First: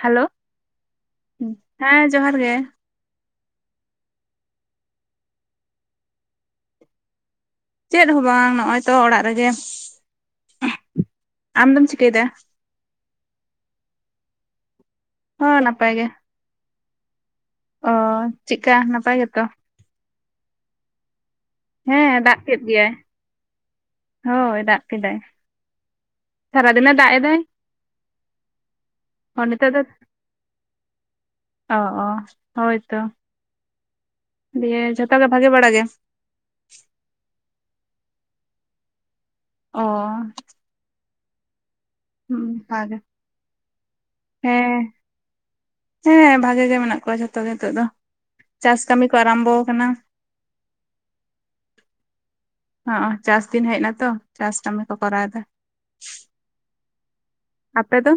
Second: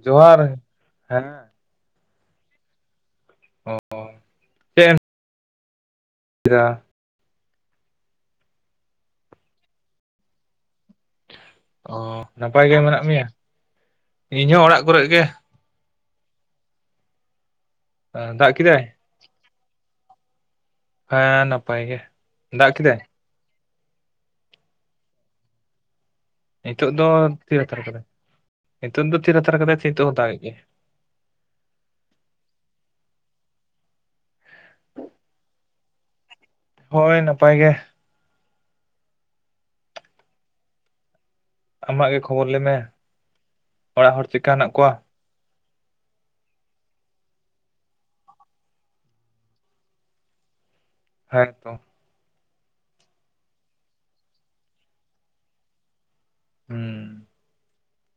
Hello ᱦᱮᱸ ᱦᱮᱸ ᱡᱚᱦᱟᱨ ᱜᱮ᱾ [inaudible] ᱪᱮᱫᱮᱢ [inaudible] ᱪᱮᱫ ᱦᱚᱸ ᱵᱟᱝ ᱱᱚᱜ-ᱚᱭ ᱛᱚ ᱚᱲᱟᱜ ᱨᱮᱜᱮ᱾ ᱟᱢᱫᱚᱢ ᱚ ᱪᱤᱠᱟᱹᱭᱮᱫᱟ ᱱᱟᱯᱟᱭ ᱜᱮ ᱢᱮᱱᱟᱜ ᱢᱮᱭᱟ, ᱤᱧᱦᱚᱸ ᱚᱲᱟᱜ ᱠᱚᱨᱮᱜ ᱜᱮ᱾ ᱦᱚᱸ ᱱᱟᱯᱟᱭ ᱜᱮ᱾ ᱚᱻ ᱫᱟᱜ ᱪᱮᱜᱠᱟ ᱠᱮᱫᱟᱭ ᱱᱟᱯᱟᱭ ᱜᱮᱛᱚ᱾ ᱦᱮᱸ ᱱᱟᱯ ᱦᱮᱸ ᱫᱟᱜ ᱠᱮᱫ ᱜᱮᱭᱟᱭ, ᱦᱳᱭ ᱫᱟᱜ ᱠᱮᱫᱟᱭ᱾ ᱦᱤᱛᱚᱜ ᱥᱟᱨᱟᱫᱤᱱᱮ ᱫᱚ ᱫᱟᱜ ᱮᱫᱟᱭ ᱛᱷᱤᱨ ᱦᱟᱛᱟᱨ ᱠᱟᱫᱟᱭ, ᱦᱤᱛᱚᱜ ᱫᱚ ᱛᱷᱤᱨ ᱚ ᱦᱟᱛᱟᱨ ᱱᱤᱛᱚᱜ ᱠᱟᱫᱟᱭ ᱫᱚ ᱥᱮ ᱦᱤᱛᱚᱜ ᱦᱚ ᱫᱟᱜ ᱮᱫ ᱜᱮᱭᱟᱭ᱾ ᱚ ᱚ ᱦᱳᱭ ᱛᱚ᱾ ᱫᱤᱭᱮ ᱡᱷᱚᱛᱚ ᱜᱮ ᱵᱷᱟᱜᱮ ᱵᱟᱲᱟ ᱜᱮ? ᱦᱳᱭ ᱱᱟᱯᱟᱭ ᱜᱮ᱾ ᱚ, ᱟᱢᱟᱜ ᱜᱮ ᱦᱩᱸ ᱠᱷᱚᱵᱚᱨ ᱞᱟᱹᱭᱢᱮ, ᱵᱷᱟᱜᱮ ᱚᱲᱟᱜ ᱦᱚᱲ ᱪᱮᱜᱠᱟ ᱦᱮᱱᱟᱜ ᱠᱚᱣᱟ? ᱦᱮᱸ ᱦᱮᱸ ᱵᱷᱟᱜᱮ ᱜᱮ ᱢᱮᱱᱟᱜ ᱠᱚᱣᱟ ᱡᱷᱚᱛᱚ ᱜᱮ ᱱᱤᱛᱚᱜ ᱫᱚ, ᱪᱟᱥ ᱠᱟᱹᱢᱤ ᱠᱚ ᱟᱨᱟᱢᱵᱚ ᱠᱟᱱᱟ᱾ ᱦᱮᱸᱛᱚ᱾ ᱦᱚᱸ ᱪᱟᱥ ᱫᱤᱱ ᱦᱮᱡ ᱱᱟᱛᱚ ᱪᱟᱥ ᱠᱟᱹᱢᱤ ᱠᱚ ᱠᱚᱨᱟᱣ ᱮᱫᱟ᱾ ᱦᱩᱸ, ᱟᱯᱮ ᱫᱚ?